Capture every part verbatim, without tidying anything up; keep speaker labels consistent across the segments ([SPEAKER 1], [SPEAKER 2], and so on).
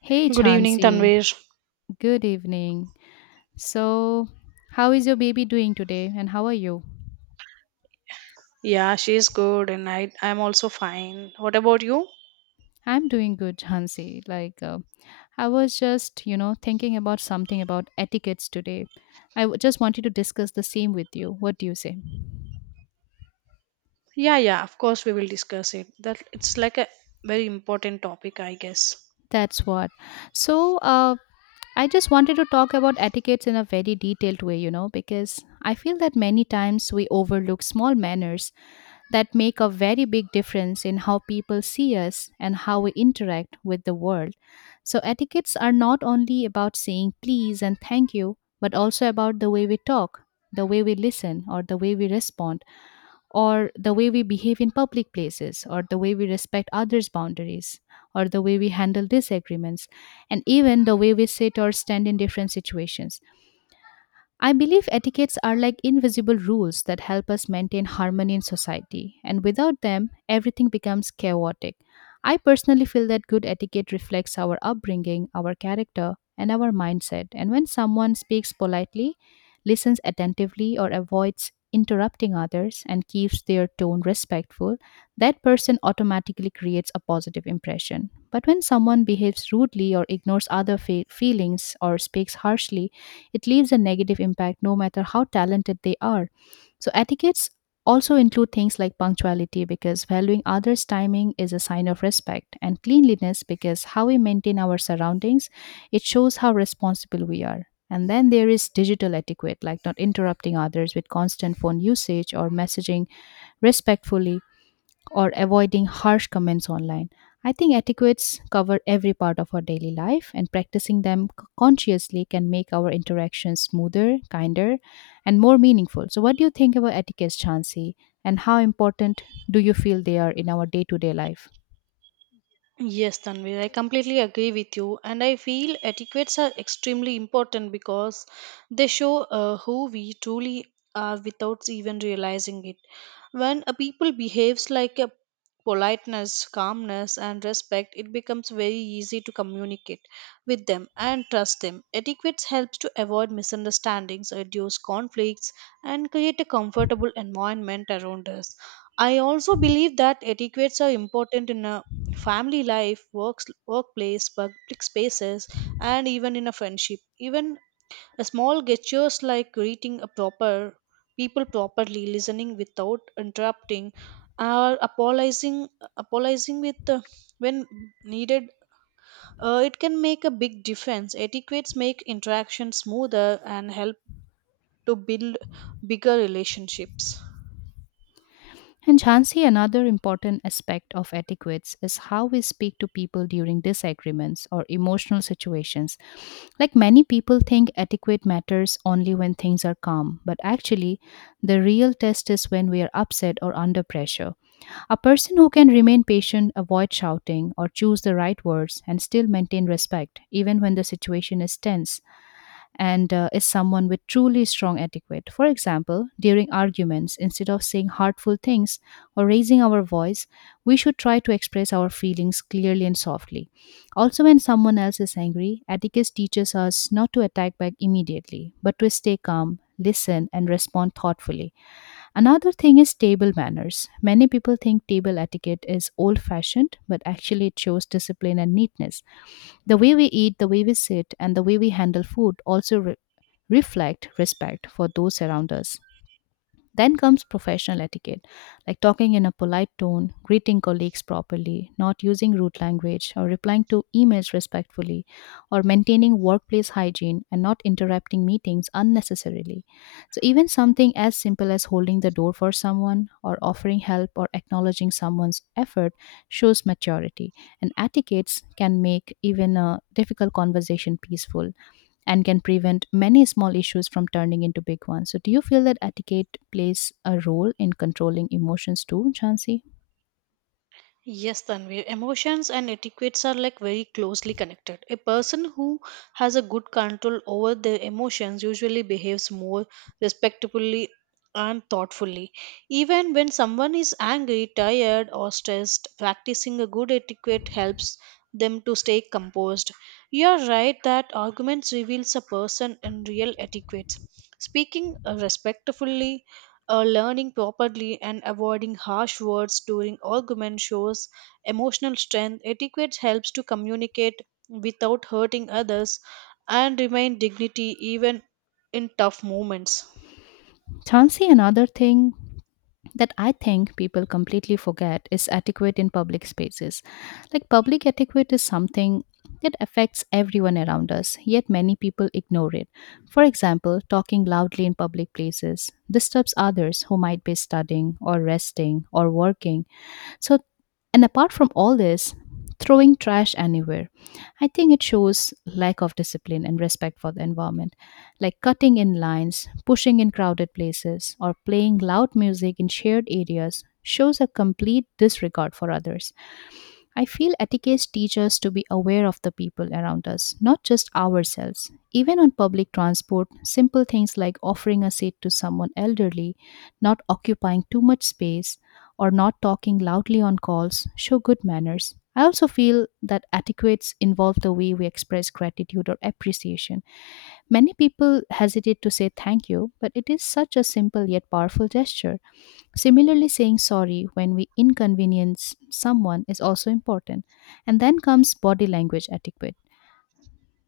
[SPEAKER 1] Hey
[SPEAKER 2] Good evening,
[SPEAKER 1] Chansey,
[SPEAKER 2] Tanvir.
[SPEAKER 1] good evening. So, how is your baby doing today and how are you?
[SPEAKER 2] Yeah, she's good, and I I'm also fine. What about you?
[SPEAKER 1] I'm doing good, Chansey. Like, uh, I was just, you know, thinking about something about etiquettes today. I w- just wanted to discuss the same with you. What do you say?
[SPEAKER 2] Yeah, yeah. Of course, we will discuss it. That it's like a very important topic, I guess.
[SPEAKER 1] That's what. So, uh, I just wanted to talk about etiquettes in a very detailed way, you know, because I feel that many times we overlook small manners that make a very big difference in how people see us and how we interact with the world. So, etiquettes are not only about saying please and thank you, but also about the way we talk, the way we listen, or the way we respond, or the way we behave in public places, or the way we respect others' boundaries, or the way we handle disagreements, and even the way we sit or stand in different situations. I believe etiquettes are like invisible rules that help us maintain harmony in society, and without them, everything becomes chaotic. I personally feel that good etiquette reflects our upbringing, our character, and our mindset. And when someone speaks politely, listens attentively, or avoids interrupting others and keeps their tone respectful, that person automatically creates a positive impression. But when someone behaves rudely or ignores other fe- feelings or speaks harshly, it leaves a negative impact no matter how talented they are. So, etiquettes also include things like punctuality because valuing others' timing is a sign of respect, and cleanliness because how we maintain our surroundings it shows how responsible we are. And then there is digital etiquette, like not interrupting others with constant phone usage or messaging respectfully or avoiding harsh comments online. I think etiquettes cover every part of our daily life, and practicing them c- consciously can make our interactions smoother, kinder, and more meaningful. So, what do you think about etiquettes, Chansi, and how important do you feel they are in our day to day life?
[SPEAKER 2] Yes, Tanvi, I completely agree with you, and I feel etiquettes are extremely important because they show uh, who we truly are without even realizing it. When a people behaves like a politeness, calmness, and respect, it becomes very easy to communicate with them and trust them. Etiquette helps to avoid misunderstandings, reduce conflicts, and create a comfortable environment around us. I also believe that etiquettes are important in a family life, works, workplace, public spaces, and even in a friendship. Even a small gestures like greeting a proper people properly, listening without interrupting, or apologizing, apologizing with uh, when needed, uh, it can make a big difference. Etiquettes make interaction smoother and help to build bigger relationships.
[SPEAKER 1] And Jhansi, another important aspect of etiquettes is how we speak to people during disagreements or emotional situations. Like many people think etiquette matters only when things are calm, but actually, the real test is when we are upset or under pressure. A person who can remain patient, avoid shouting, or choose the right words and still maintain respect, even when the situation is tense, and uh, is someone with truly strong etiquette. For example, during arguments, instead of saying hurtful things or raising our voice, we should try to express our feelings clearly and softly. Also, when someone else is angry, etiquette teaches us not to attack back immediately, but to stay calm. Listen and respond thoughtfully. Another thing is table manners. Many people think table etiquette is old fashioned, but actually it shows discipline and neatness. The way we eat, the way we sit, and the way we handle food also re- reflect respect for those around us. Then comes professional etiquette, like talking in a polite tone, greeting colleagues properly, not using rude language, or replying to emails respectfully, or maintaining workplace hygiene and not interrupting meetings unnecessarily. So, even something as simple as holding the door for someone, or offering help, or acknowledging someone's effort shows maturity, and etiquettes can make even a difficult conversation peaceful and can prevent many small issues from turning into big ones. So, do you feel that etiquette plays a role in controlling emotions too, Chansi?
[SPEAKER 2] Yes, Tanvir. Emotions and etiquettes are like very closely connected. A person who has a good control over their emotions usually behaves more respectfully and thoughtfully. Even when someone is angry, tired, or stressed, practicing a good etiquette helps them to stay composed. You are right that arguments reveals a person in real etiquette. Speaking uh, respectfully, uh, learning properly and avoiding harsh words during argument shows emotional strength. Etiquette helps to communicate without hurting others and remain dignity even in tough moments.
[SPEAKER 1] Chansi, another thing that I think people completely forget is etiquette in public spaces. Like, public etiquette is something that affects everyone around us, yet many people ignore it. For example, talking loudly in public places disturbs others who might be studying or resting or working. So, and apart from all this, throwing trash anywhere, I think it shows lack of discipline and respect for the environment, like cutting in lines, pushing in crowded places, or playing loud music in shared areas shows a complete disregard for others. I feel etiquette teaches us to be aware of the people around us, not just ourselves. Even on public transport, simple things like offering a seat to someone elderly, not occupying too much space, or not talking loudly on calls show good manners. I also feel that etiquettes involve the way we express gratitude or appreciation. Many people hesitate to say thank you, but it is such a simple yet powerful gesture. Similarly, saying sorry when we inconvenience someone is also important. And then comes body language etiquette,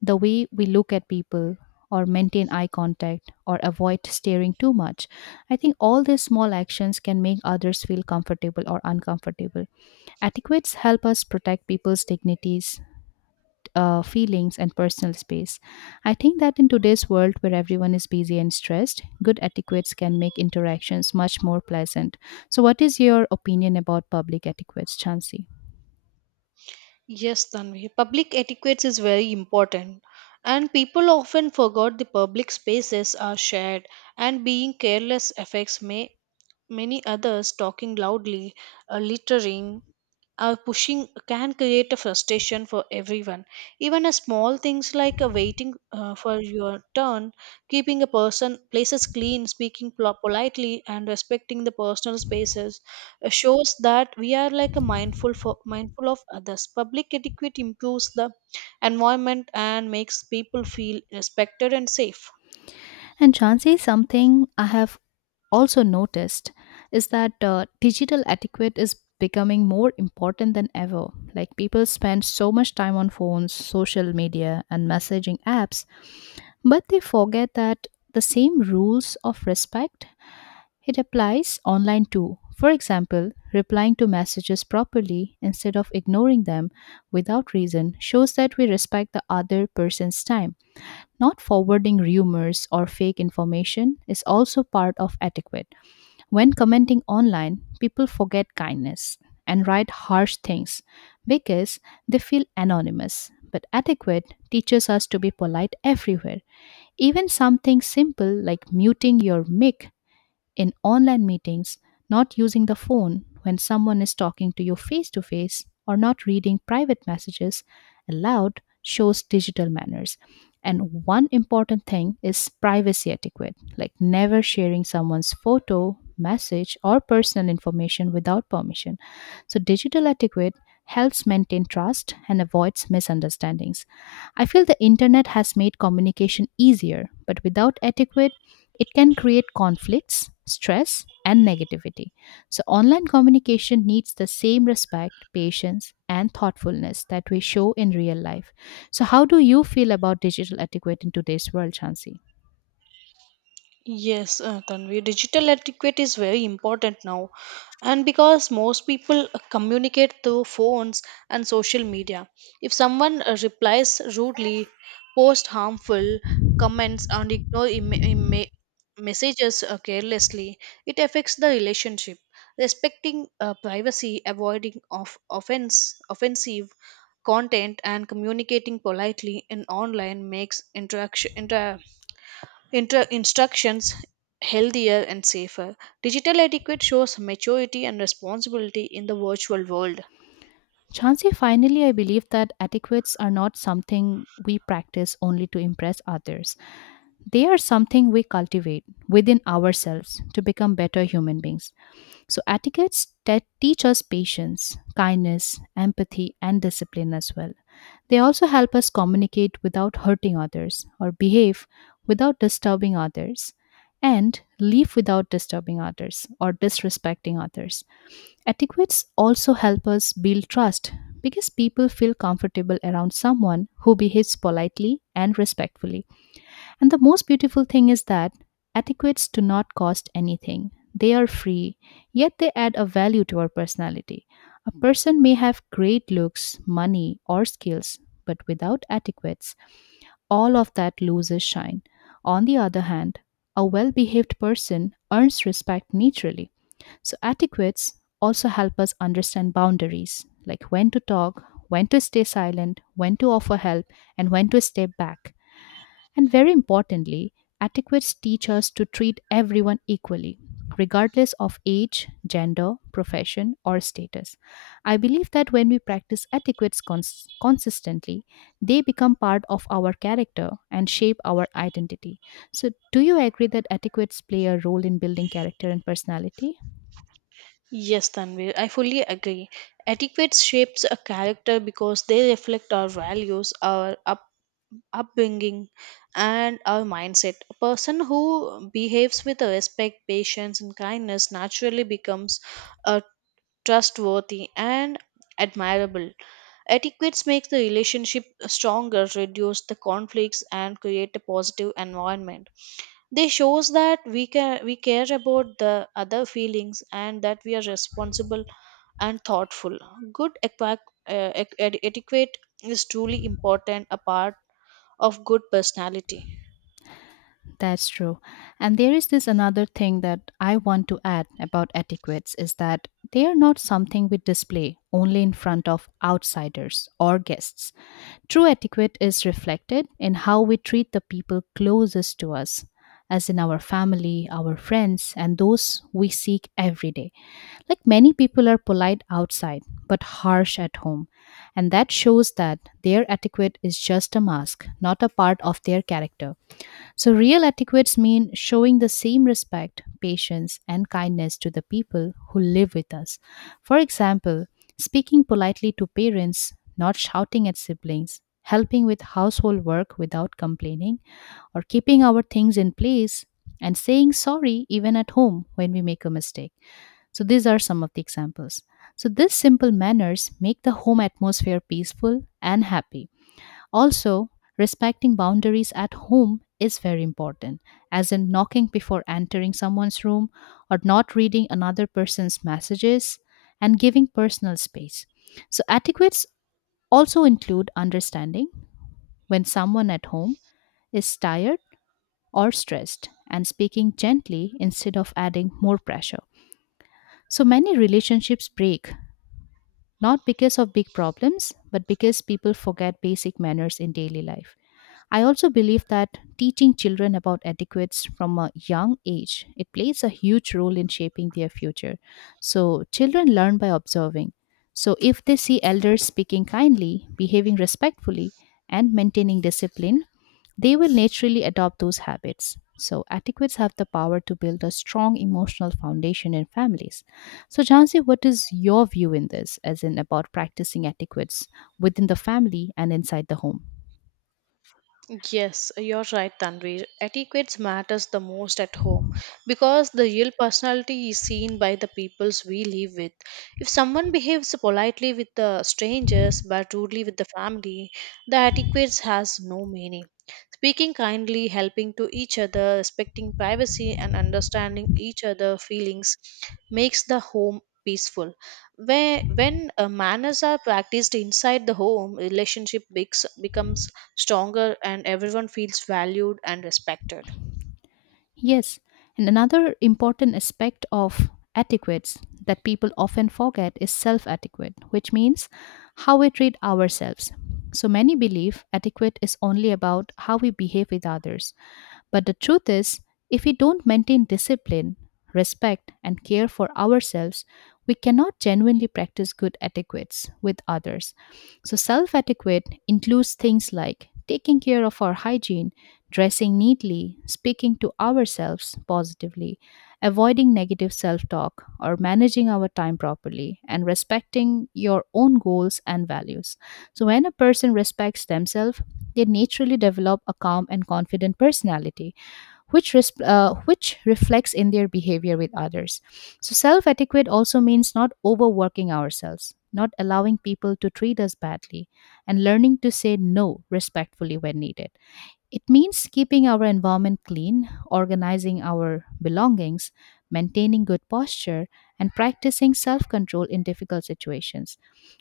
[SPEAKER 1] the way we look at people, or maintain eye contact, or avoid staring too much. I think all these small actions can make others feel comfortable or uncomfortable. Etiquettes help us protect people's dignities, uh, feelings and personal space. I think that in today's world where everyone is busy and stressed, good etiquettes can make interactions much more pleasant. So, what is your opinion about public etiquettes, Chansey?
[SPEAKER 2] Yes, Tanvi. Public etiquette is very important. And people often forgot the public spaces are shared, and being careless affects may, many others talking loudly, uh, littering, our pushing can create a frustration for everyone. Even a small things like a waiting uh, for your turn, keeping a person places clean, speaking pol- politely, and respecting the personal spaces uh, shows that we are like a mindful for, mindful of others. Public etiquette improves the environment and makes people feel respected and safe.
[SPEAKER 1] And Chansey, something I have also noticed is that uh, digital etiquette is becoming more important than ever. Like people spend so much time on phones, social media, and messaging apps, but they forget that the same rules of respect it applies online too. For example, replying to messages properly instead of ignoring them without reason shows that we respect the other person's time. Not forwarding rumors or fake information is also part of etiquette. When commenting online, people forget kindness and write harsh things because they feel anonymous. But etiquette teaches us to be polite everywhere. Even something simple like muting your mic in online meetings, not using the phone when someone is talking to you face to face or not reading private messages aloud shows digital manners. And one important thing is privacy etiquette, like never sharing someone's photo, message, or personal information without permission. So, digital etiquette helps maintain trust and avoids misunderstandings. I feel the internet has made communication easier, but without etiquette, it can create conflicts, stress, and negativity. So, online communication needs the same respect, patience, and thoughtfulness that we show in real life. So, how do you feel about digital etiquette in today's world, Chansi?
[SPEAKER 2] Yes, uh, Tanvi, digital etiquette is very important now, and because most people communicate through phones and social media, if someone uh, replies rudely, posts harmful comments and ignore em- em- messages uh, carelessly, it affects the relationship, respecting uh, privacy, avoiding of offense offensive content and communicating politely in online makes interaction inter- Inter- instructions healthier and safer. Digital etiquette shows maturity and responsibility in the virtual world.
[SPEAKER 1] Chansi, finally, I believe that etiquettes are not something we practice only to impress others. They are something we cultivate within ourselves to become better human beings. So, etiquettes te- teach us patience, kindness, empathy, and discipline as well. They also help us communicate without hurting others or behave without disturbing others and leave without disturbing others or disrespecting others. Etiquettes also help us build trust because people feel comfortable around someone who behaves politely and respectfully. And the most beautiful thing is that etiquettes do not cost anything. They are free, yet they add a value to our personality. A person may have great looks, money, or skills, but without etiquettes, all of that loses shine. On the other hand, a well behaved person earns respect naturally. So, etiquettes also help us understand boundaries, like when to talk, when to stay silent, when to offer help, and when to step back. And very importantly, etiquettes teach us to treat everyone equally, regardless of age, gender, profession, or status. I believe that when we practice etiquettes cons- consistently, they become part of our character and shape our identity. So, do you agree that etiquettes play a role in building character and personality?
[SPEAKER 2] Yes, Tanvir, I fully agree. Etiquette shapes a character because they reflect our values, our up- upbringing, and our mindset. A person who behaves with respect, patience, and kindness naturally becomes a trustworthy, and admirable. Etiquettes makes the relationship stronger, reduce the conflicts, and create a positive environment. They shows that we can we care about the other feelings and that we are responsible and thoughtful. Good equa- uh, ec- ed- etiquette is truly important a part of good personality.
[SPEAKER 1] That's true. And there is this another thing that I want to add about etiquettes is that they are not something we display only in front of outsiders or guests. True etiquette is reflected in how we treat the people closest to us, as in our family, our friends, and those we seek every day. Like many people are polite outside but harsh at home, and that shows that their etiquette is just a mask, not a part of their character. So, real etiquettes mean showing the same respect, patience, and kindness to the people who live with us. For example, speaking politely to parents, not shouting at siblings, helping with household work without complaining, or keeping our things in place and saying sorry even at home when we make a mistake. So, these are some of the examples. So, these simple manners make the home atmosphere peaceful and happy. Also, respecting boundaries at home is very important, as in knocking before entering someone's room or not reading another person's messages and giving personal space. So, etiquettes also include understanding when someone at home is tired or stressed and speaking gently instead of adding more pressure. So, many relationships break not because of big problems, but because people forget basic manners in daily life. I also believe that teaching children about etiquettes from a young age it plays a huge role in shaping their future. So children learn by observing. So if they see elders speaking kindly, behaving respectfully and maintaining discipline, they will naturally adopt those habits. So etiquettes have the power to build a strong emotional foundation in families. So Jansi, what is your view in this as in about practicing etiquettes within the family and inside the home?
[SPEAKER 2] Yes, you're right, Tanvir. Etiquette matters the most at home because the real personality is seen by the peoples we live with. If someone behaves politely with the strangers but rudely with the family, the etiquette has no meaning. Speaking kindly, helping to each other, respecting privacy, and understanding each other's feelings makes the home peaceful. Where when uh, manners are practiced inside the home, relationship becs- becomes stronger and everyone feels valued and respected.
[SPEAKER 1] Yes, and another important aspect of etiquettes that people often forget is self etiquette, which means how we treat ourselves. So many believe etiquette is only about how we behave with others. But the truth is, if we don't maintain discipline, respect, and care for ourselves, we cannot genuinely practice good etiquettes with others. So, self etiquette includes things like taking care of our hygiene, dressing neatly, speaking to ourselves positively, avoiding negative self talk, or managing our time properly, and respecting your own goals and values. So, when a person respects themselves, they naturally develop a calm and confident personality, which, res- uh, which reflects in their behavior with others. So, self etiquette also means not overworking ourselves, not allowing people to treat us badly, and learning to say no respectfully when needed. It means keeping our environment clean, organizing our belongings, maintaining good posture, and practicing self control in difficult situations.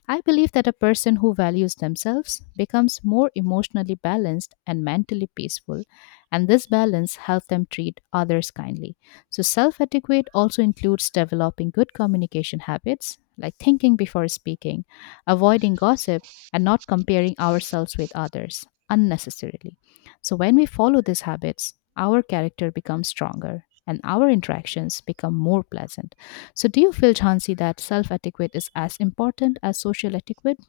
[SPEAKER 1] I believe that a person who values themselves becomes more emotionally balanced and mentally peaceful, and this balance helps them treat others kindly. So, self etiquette also includes developing good communication habits like thinking before speaking, avoiding gossip, and not comparing ourselves with others unnecessarily. So when we follow these habits, our character becomes stronger and our interactions become more pleasant. So do you feel, Chansey, that self-etiquette is as important as social etiquette?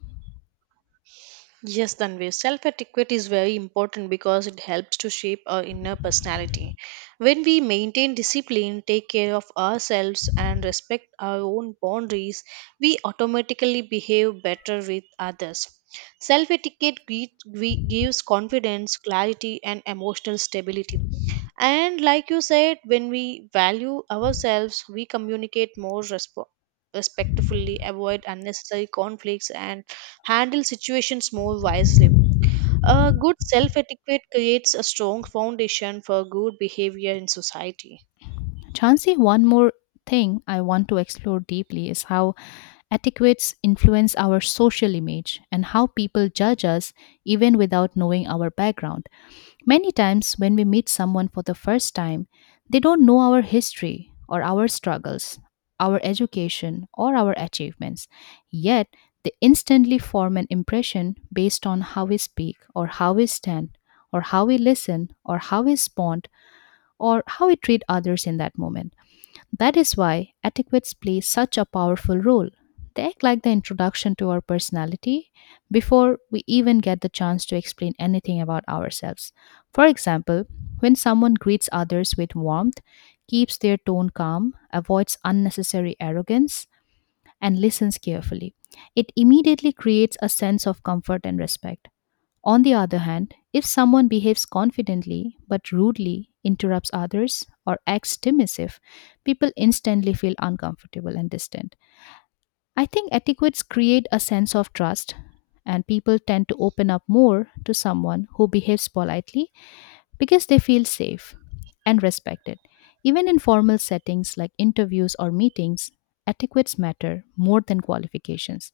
[SPEAKER 2] Yes, Tanvi, self etiquette is very important because it helps to shape our inner personality. When we maintain discipline, take care of ourselves, and respect our own boundaries, we automatically behave better with others. Self etiquette gives confidence, clarity, and emotional stability. And like you said, when we value ourselves, we communicate more resp- respectfully, avoid unnecessary conflicts, and handle situations more wisely. A good self etiquette creates a strong foundation for good behavior in society.
[SPEAKER 1] Chansey, one more thing I want to explore deeply is how etiquettes influence our social image and how people judge us even without knowing our background. Many times, when we meet someone for the first time, they don't know our history or our struggles, our education or our achievements. Yet, they instantly form an impression based on how we speak or how we stand or how we listen or how we respond or how we treat others in that moment. That is why etiquettes play such a powerful role. They act like the introduction to our personality before we even get the chance to explain anything about ourselves. For example, when someone greets others with warmth, keeps their tone calm, avoids unnecessary arrogance, and listens carefully, it immediately creates a sense of comfort and respect. On the other hand, if someone behaves confidently but rudely, interrupts others, or acts dismissive, people instantly feel uncomfortable and distant. I think etiquettes create a sense of trust, and people tend to open up more to someone who behaves politely because they feel safe and respected. Even in formal settings like interviews or meetings, etiquettes matter more than qualifications.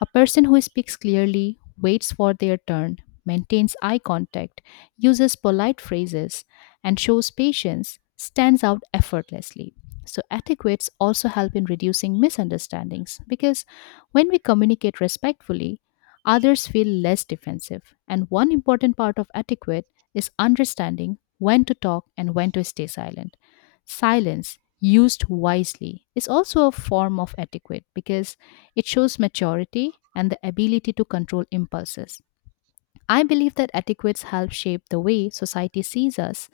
[SPEAKER 1] A person who speaks clearly, waits for their turn, maintains eye contact, uses polite phrases, and shows patience stands out effortlessly. So, etiquettes also help in reducing misunderstandings because when we communicate respectfully, others feel less defensive. And one important part of etiquette is understanding when to talk and when to stay silent. Silence, used wisely, is also a form of etiquette because it shows maturity and the ability to control impulses. I believe that etiquettes help shape the way society sees us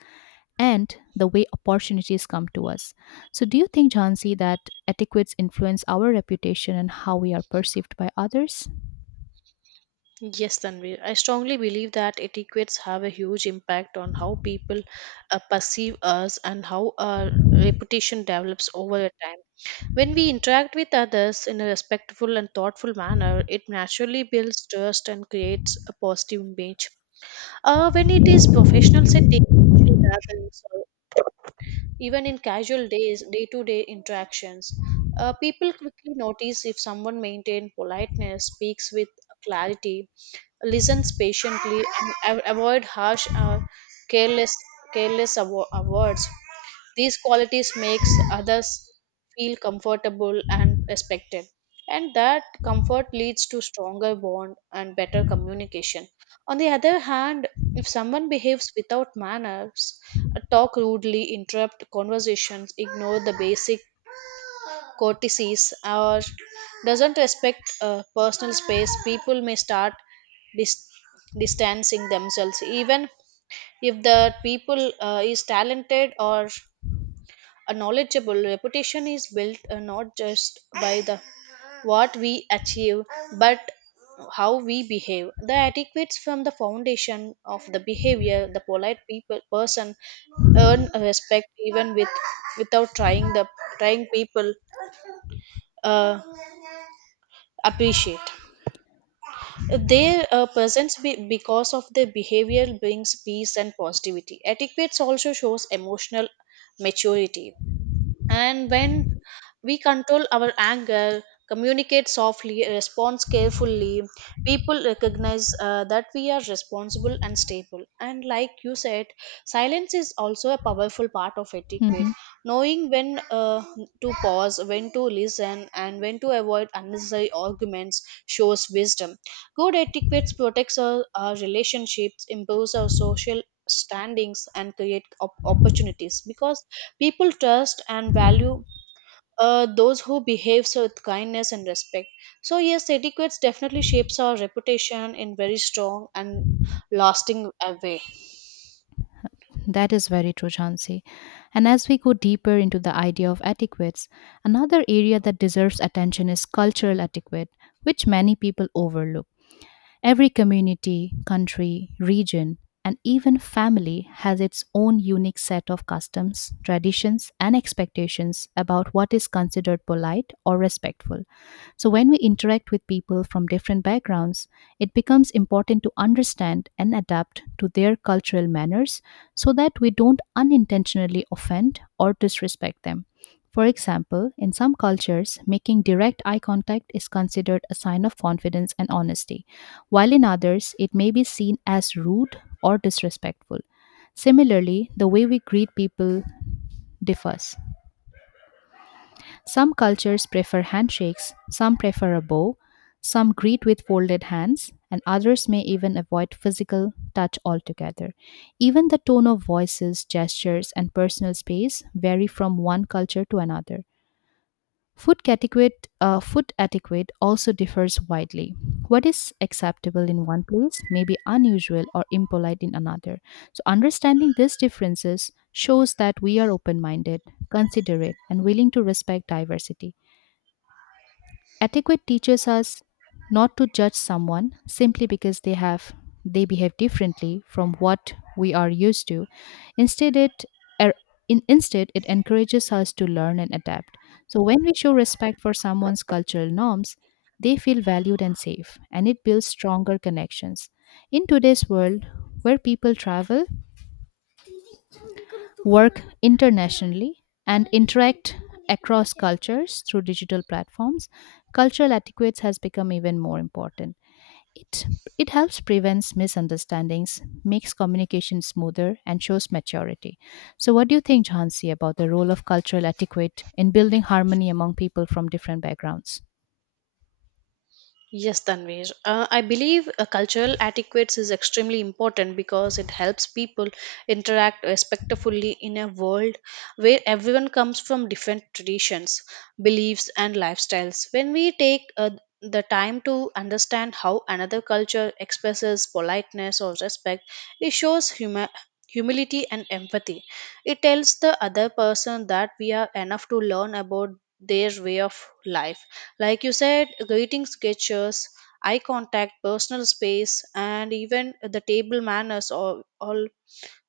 [SPEAKER 1] and the way opportunities come to us. So, do you think, Jhansi, that etiquettes influence our reputation and how we are perceived by others?
[SPEAKER 2] Yes, Tanvi. I strongly believe that etiquettes have a huge impact on how people uh, perceive us and how our reputation develops over a time. When we interact with others in a respectful and thoughtful manner, it naturally builds trust and creates a positive image. Uh, when it is professional setting, social gatherings, even in casual days, day to day interactions, uh, people quickly notice if someone maintains politeness, speaks with clarity, listens patiently, and av- avoid harsh or careless, careless avo- uh, words. These qualities makes others feel comfortable and respected, and that comfort leads to stronger bond and better communication. On the other hand, if someone behaves without manners, uh, talk rudely, interrupt conversations, ignore the basic courtesies or doesn't respect uh, personal space, people may start dis- distancing themselves even if the people uh, is talented or a knowledgeable. Reputation is built uh, not just by the what we achieve, but how we behave. The etiquettes from the foundation of the behavior, the polite people person earn respect even with without trying. The trying people uh, appreciate their uh, presence be- because of their behavior brings peace and positivity. Etiquette also shows emotional maturity, and when we control our anger, communicate softly, respond carefully. People recognize uh, that we are responsible and stable. And like you said, silence is also a powerful part of etiquette.
[SPEAKER 1] Mhm.
[SPEAKER 2] Knowing when uh, to pause, when to listen, and when to avoid unnecessary arguments shows wisdom. Good etiquette protects our, our relationships, improves our social standings, and create op- opportunities because people trust and value uh, those who behaves with kindness and respect. So yes, etiquette definitely shapes our reputation in very strong and lasting uh, way.
[SPEAKER 1] That is very true, Chansi. And as we go deeper into the idea of etiquettes, another area that deserves attention is cultural etiquette, which many people overlook. Every community, country, region, and even family has its own unique set of customs, traditions, and expectations about what is considered polite or respectful. So, when we interact with people from different backgrounds, it becomes important to understand and adapt to their cultural manners so that we don't unintentionally offend or disrespect them. For example, in some cultures, making direct eye contact is considered a sign of confidence and honesty, while in others it may be seen as rude or disrespectful. Similarly, the way we greet people differs. Some cultures prefer handshakes, some prefer a bow, some greet with folded hands, and others may even avoid physical touch altogether. Even the tone of voices, gestures, and personal space vary from one culture to another. Food etiquette, uh, food etiquette also differs widely. What is acceptable in one place may be unusual or impolite in another. So, understanding these differences shows that we are open minded, considerate, and willing to respect diversity. Etiquette teaches us not to judge someone simply because they have they behave differently from what we are used to. Instead it er, in, instead it encourages us to learn and adapt. So when we show respect for someone's cultural norms, they feel valued and safe and it builds stronger connections. In today's world where people travel, work internationally, and interact across cultures through digital platforms, cultural etiquette has become even more important. It, it helps prevents misunderstandings, makes communication smoother, and shows maturity. So, what do you think, Jhansi, about the role of cultural etiquette in building harmony among people from different backgrounds?
[SPEAKER 2] Yes, Tanvir. Uh, I believe uh, cultural etiquette is extremely important because it helps people interact respectfully in a world where everyone comes from different traditions, beliefs, and lifestyles. When we take uh, the time to understand how another culture expresses politeness or respect, it shows huma- humility and empathy. It tells the other person that we are enough to learn about their way of life. Like you said, greeting gestures, eye contact, personal space, and even the table manners, all, all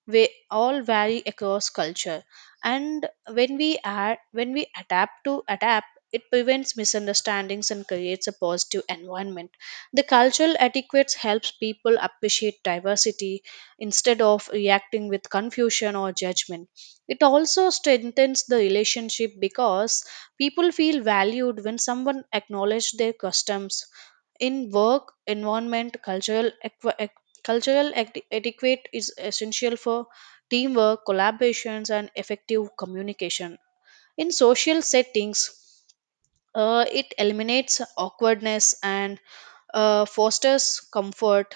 [SPEAKER 2] we all vary across culture. And when we add when we adapt to adapt, it prevents misunderstandings and creates a positive environment. The cultural etiquette helps people appreciate diversity instead of reacting with confusion or judgment. It also strengthens the relationship because people feel valued when someone acknowledges their customs. In work, environment, cultural, equi- ec- cultural eti- etiquette is essential for teamwork, collaborations, and effective communication. In social settings, uh, it eliminates awkwardness and uh, fosters comfort.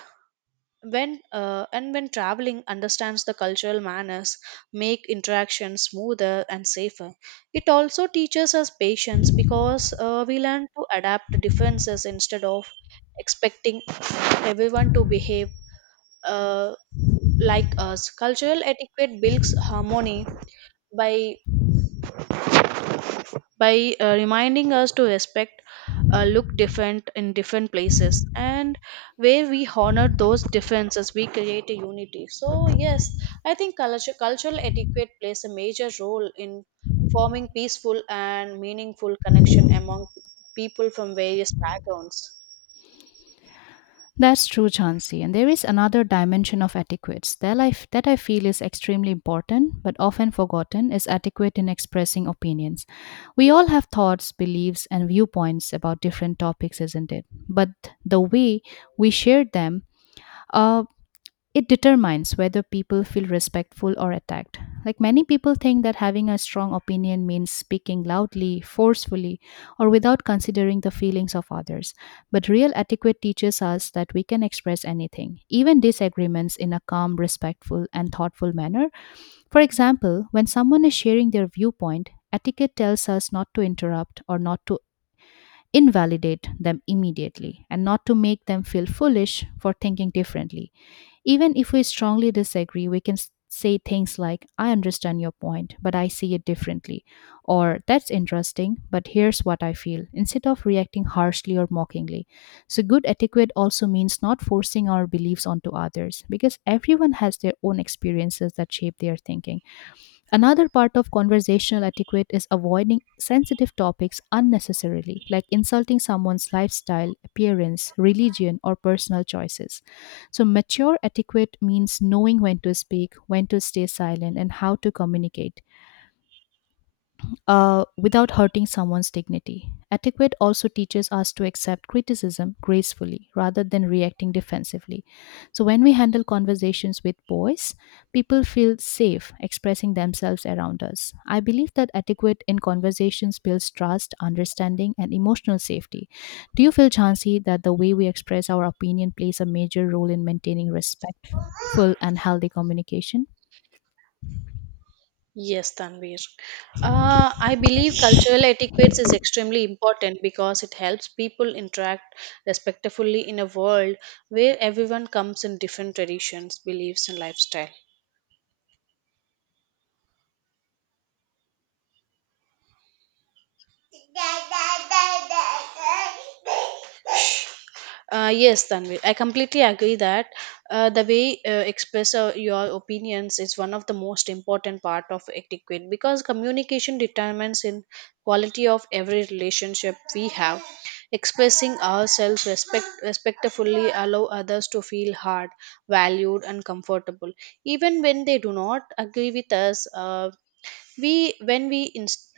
[SPEAKER 2] When uh, and when traveling understands the cultural manners, make interactions smoother and safer. It also teaches us patience because uh, we learn to adapt to differences instead of expecting everyone to behave uh, like us. Cultural etiquette builds harmony by by uh, reminding us to respect uh, look different in different places, and where we honor those differences we create a unity. So yes, I think culture, cultural etiquette plays a major role in forming peaceful and meaningful connection among people from various backgrounds.
[SPEAKER 1] That's true, Chauncey. And there is another dimension of etiquettes that I, that I feel is extremely important but often forgotten is etiquette in expressing opinions. We all have thoughts, beliefs, and viewpoints about different topics, isn't it? But the way we share them uh, it determines whether people feel respectful or attacked. Like many people think that having a strong opinion means speaking loudly, forcefully, or without considering the feelings of others. But real etiquette teaches us that we can express anything, even disagreements, in a calm, respectful, and thoughtful manner. For example, when someone is sharing their viewpoint, etiquette tells us not to interrupt or not to invalidate them immediately and not to make them feel foolish for thinking differently. Even if we strongly disagree, we can s- say things like, "I understand your point, but I see it differently," or "That's interesting, but here's what I feel," instead of reacting harshly or mockingly. So, good etiquette also means not forcing our beliefs onto others because everyone has their own experiences that shape their thinking. Another part of conversational etiquette is avoiding sensitive topics unnecessarily, like insulting someone's lifestyle, appearance, religion, or personal choices. So, mature etiquette means knowing when to speak, when to stay silent, and how to communicate uh, without hurting someone's dignity. Etiquette also teaches us to accept criticism gracefully rather than reacting defensively. So, when we handle conversations with boys, people feel safe expressing themselves around us. I believe that etiquette in conversations builds trust, understanding, and emotional safety. Do you feel, Chansey, that the way we express our opinion plays a major role in maintaining respectful and healthy communication?
[SPEAKER 2] Yes, Tanvir. Uh, I believe cultural etiquettes is extremely important because it helps people interact respectfully in a world where everyone comes in different traditions, beliefs, and lifestyle. Uh, yes, Tanvi, I completely agree that uh, the way uh, express uh, your opinions is one of the most important part of etiquette because communication determines in quality of every relationship we have. Expressing ourselves respect, respectfully allow others to feel heard, valued, and comfortable, even when they do not agree with us. Uh, we when we inst-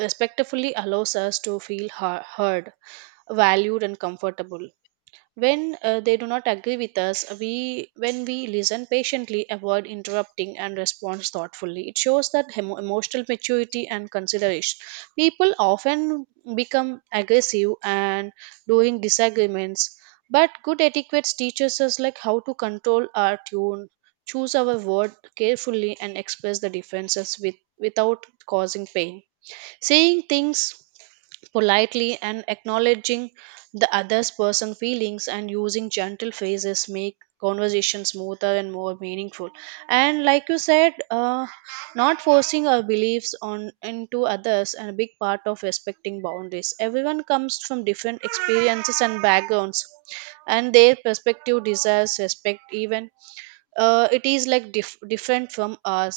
[SPEAKER 2] respectfully allows us to feel hea- heard, valued, and comfortable when uh, they do not agree with us. We when we listen patiently, avoid interrupting and respond thoughtfully, it shows that emo- emotional maturity and consideration. People often become aggressive and during disagreements, but good etiquette teaches us like how to control our tone, choose our word carefully and express the differences with, without causing pain. Saying things politely and acknowledging the other's personal feelings and using gentle phrases make conversation smoother and more meaningful. And like you said, uh, not forcing our beliefs on into others and a big part of respecting boundaries. Everyone comes from different experiences and backgrounds and their perspective deserves respect even uh, it is like dif- different from ours.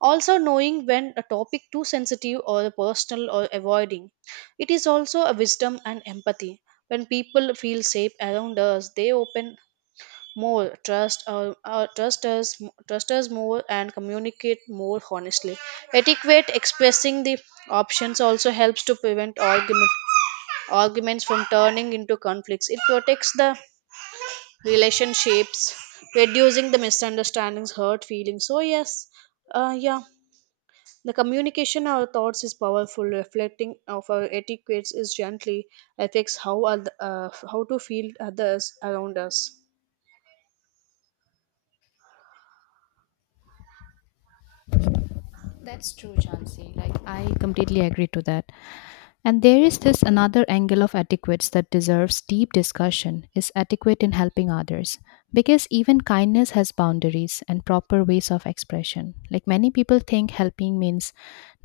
[SPEAKER 2] Also knowing when a topic too sensitive or personal or avoiding it is also a wisdom and empathy. When people feel safe around us, they open more trust or, or trust us, trust us more and communicate more honestly. Etiquette expressing the options also helps to prevent argument arguments from turning into conflicts. It protects the relationships, reducing the misunderstandings, hurt feelings. So yes, uh, yeah, the communication our thoughts is powerful. Reflecting of our etiquettes is gently affects how oth- uh, how to feel others around us.
[SPEAKER 1] That's true, Chansey. Like, I completely agree to that. And there is this another angle of etiquette that deserves deep discussion is etiquette in helping others because even kindness has boundaries and proper ways of expression. Like many people think helping means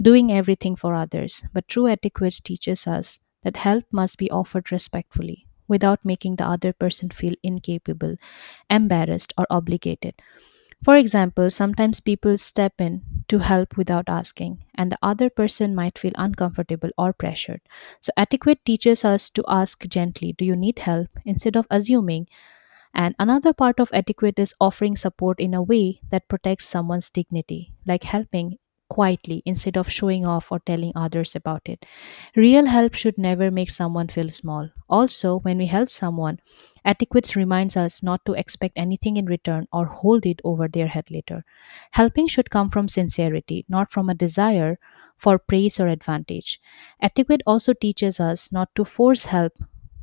[SPEAKER 1] doing everything for others, but true etiquette teaches us that help must be offered respectfully without making the other person feel incapable, embarrassed or obligated. For example, sometimes people step in to help without asking, and the other person might feel uncomfortable or pressured. So, etiquette teaches us to ask gently, "Do you need help?" instead of assuming. And another part of etiquette is offering support in a way that protects someone's dignity, like helping quietly instead of showing off or telling others about it. Real help should never make someone feel small. Also, when we help someone, etiquette reminds us not to expect anything in return or hold it over their head later. Helping should come from sincerity, not from a desire for praise or advantage. Etiquette also teaches us not to force help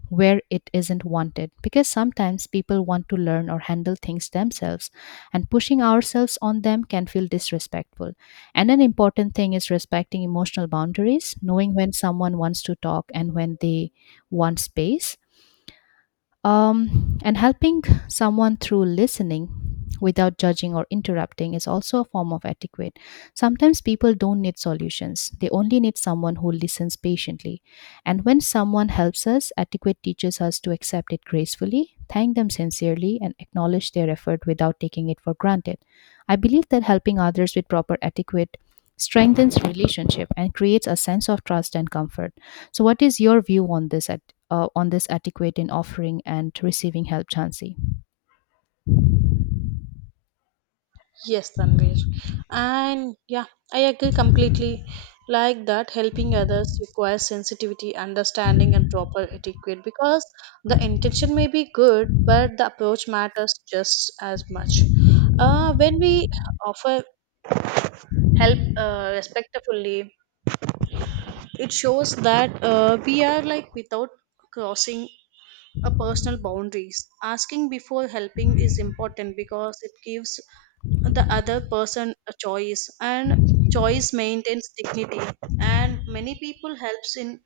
[SPEAKER 1] where it isn't wanted because sometimes people want to learn or handle things themselves and pushing ourselves on them can feel disrespectful, and an important thing is respecting emotional boundaries, knowing when someone wants to talk and when they want space, um, and helping someone through listening without judging or interrupting is also a form of etiquette. Sometimes people don't need solutions, they only need someone who listens patiently. And when someone helps us, etiquette teaches us to accept it gracefully, thank them sincerely, and acknowledge their effort without taking it for granted. I believe that helping others with proper etiquette strengthens relationship and creates a sense of trust and comfort. So, what is your view on this at uh, on this etiquette in offering and receiving help, Chansey?
[SPEAKER 2] Yes, Tanvir. And yeah, I agree completely. Like that, helping others requires sensitivity, understanding, and proper etiquette because the intention may be good, but the approach matters just as much. Uh, when we offer help uh, respectfully, it shows that uh, we are like without crossing a personal boundaries. Asking before helping is important because it gives the other person a choice, and choice maintains dignity. And many people helps in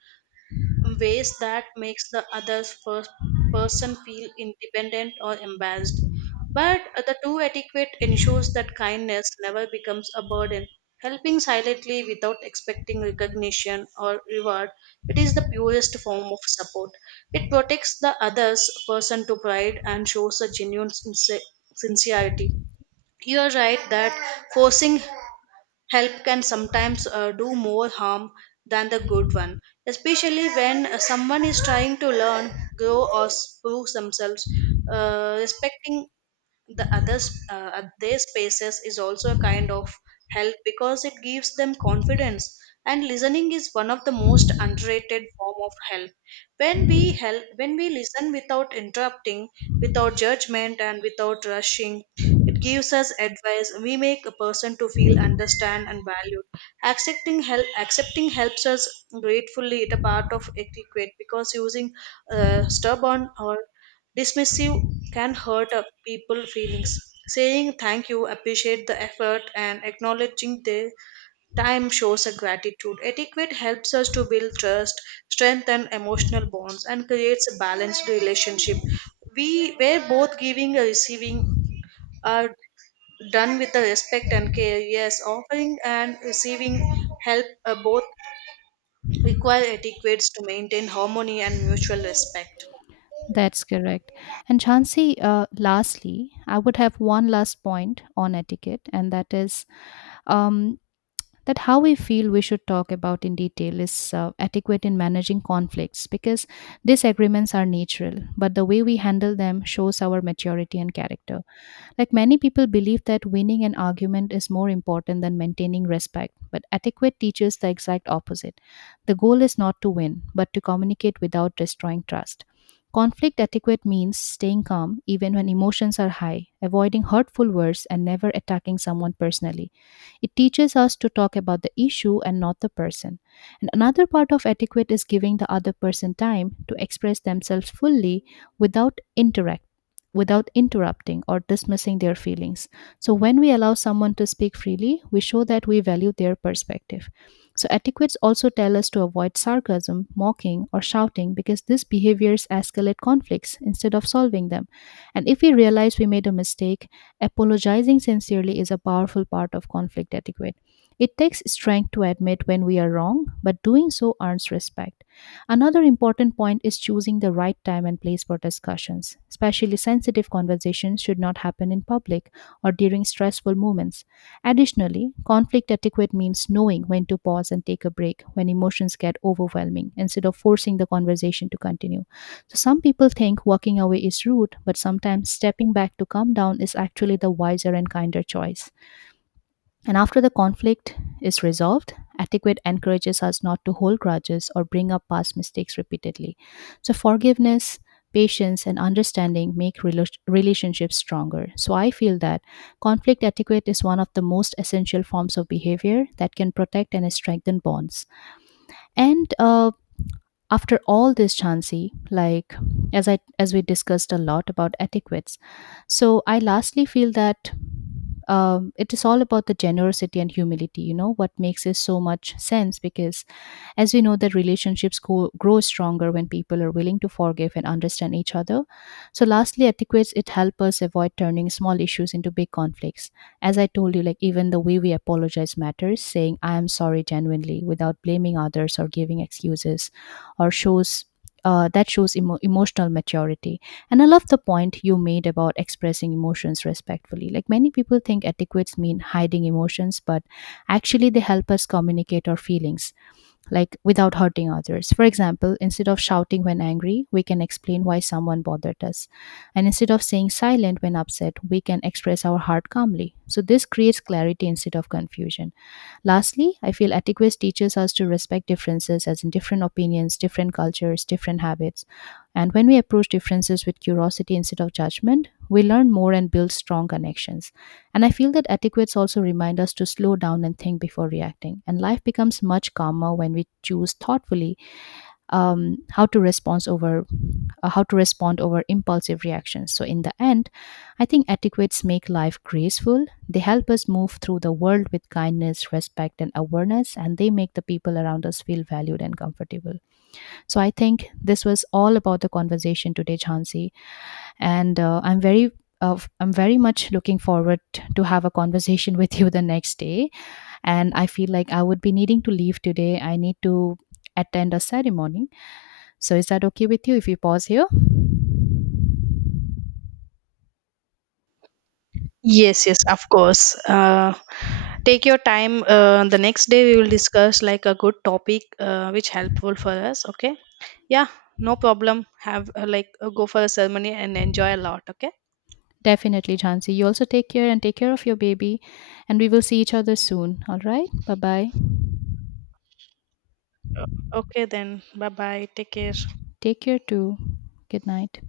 [SPEAKER 2] ways that makes the other first person feel independent or embarrassed. But the true etiquette ensures that kindness never becomes a burden. Helping silently without expecting recognition or reward, it is the purest form of support. It protects the other's person to pride and shows a genuine sincer- sincerity. You are right that forcing help can sometimes uh, do more harm than the good one, especially when uh, someone is trying to learn, grow, or s- prove themselves. Uh, respecting the others uh, their spaces is also a kind of help because it gives them confidence. And listening is one of the most underrated form of help. When we help when we listen without interrupting, without judgment and without rushing, it gives us advice, we make a person to feel understand and valued. Accepting help accepting helps us gratefully, it a part of etiquette because using uh, stubborn or dismissive can hurt a people's feelings. Saying thank you, appreciate the effort, and acknowledging their time shows a gratitude. Etiquette helps us to build trust, strengthen emotional bonds, and creates a balanced relationship, we where both giving and receiving are done with the respect and care. Yes, offering and receiving help uh, both require etiquettes to maintain harmony and mutual respect.
[SPEAKER 1] That's correct. And Chansey, uh, lastly, I would have one last point on etiquette, and that is um, that how we feel we should talk about in detail is uh, etiquette in managing conflicts because disagreements are natural, but the way we handle them shows our maturity and character. Like many people believe that winning an argument is more important than maintaining respect, but etiquette teaches the exact opposite. The goal is not to win, but to communicate without destroying trust. Conflict etiquette means staying calm even when emotions are high, avoiding hurtful words, and never attacking someone personally. It teaches us to talk about the issue and not the person. And another part of etiquette is giving the other person time to express themselves fully without interrupting without interrupting or dismissing their feelings. So, when we allow someone to speak freely, we show that we value their perspective. So, etiquettes also tell us to avoid sarcasm, mocking, or shouting because these behaviors escalate conflicts instead of solving them. And if we realize we made a mistake, apologizing sincerely is a powerful part of conflict etiquette. It takes strength to admit when we are wrong, but doing so earns respect. Another important point is choosing the right time and place for discussions. Especially sensitive conversations should not happen in public or during stressful moments. Additionally, conflict etiquette means knowing when to pause and take a break when emotions get overwhelming instead of forcing the conversation to continue. So, some people think walking away is rude, but sometimes stepping back to calm down is actually the wiser and kinder choice. And after the conflict is resolved, etiquette encourages us not to hold grudges or bring up past mistakes repeatedly. So, forgiveness, patience, and understanding make rela- relationships stronger. So, I feel that conflict etiquette is one of the most essential forms of behavior that can protect and strengthen bonds. And uh, after all this, Chansi, like as I as we discussed a lot about etiquettes, so I lastly feel that um, it is all about the generosity and humility you know what makes it so much sense because as we know that relationships go, grow stronger when people are willing to forgive and understand each other. So lastly, etiquettes, it help us avoid turning small issues into big conflicts. As I told you, like even the way we apologize matters. Saying I am sorry genuinely without blaming others or giving excuses or shows, uh, that shows emo- emotional maturity. And I love the point you made about expressing emotions respectfully. Like many people think etiquettes mean hiding emotions, but actually they help us communicate our feelings, like without hurting others. For example, instead of shouting when angry, we can explain why someone bothered us. And instead of saying silent when upset, we can express our heart calmly. So this creates clarity instead of confusion. Lastly, I feel etiquette teaches us to respect differences, as in different opinions, different cultures, different habits. And when we approach differences with curiosity instead of judgment, we learn more and build strong connections. And I feel that etiquettes also remind us to slow down and think before reacting. And life becomes much calmer when we choose thoughtfully um, how to respond over uh, how to respond over impulsive reactions. So, in the end, I think etiquettes make life graceful. They help us move through the world with kindness, respect, and awareness, and they make the people around us feel valued and comfortable. So, I think this was all about the conversation today, Chansi, and uh, I'm very of I'm very much looking forward to have a conversation with you the next day. And I feel like I would be needing to leave today. I need to attend a ceremony. So is that okay with you if we pause here?
[SPEAKER 2] Yes, yes, of course. Uh, take your time. Uh, the next day we will discuss like a good topic uh, which helpful for us. Okay. Yeah, no problem. Have uh, like uh, go for the ceremony and enjoy a lot. Okay.
[SPEAKER 1] Definitely, Jhansi. You also take care and take care of your baby. And we will see each other soon. All right. Bye bye.
[SPEAKER 2] Okay then. Bye bye. Take care.
[SPEAKER 1] Take care too. Good night.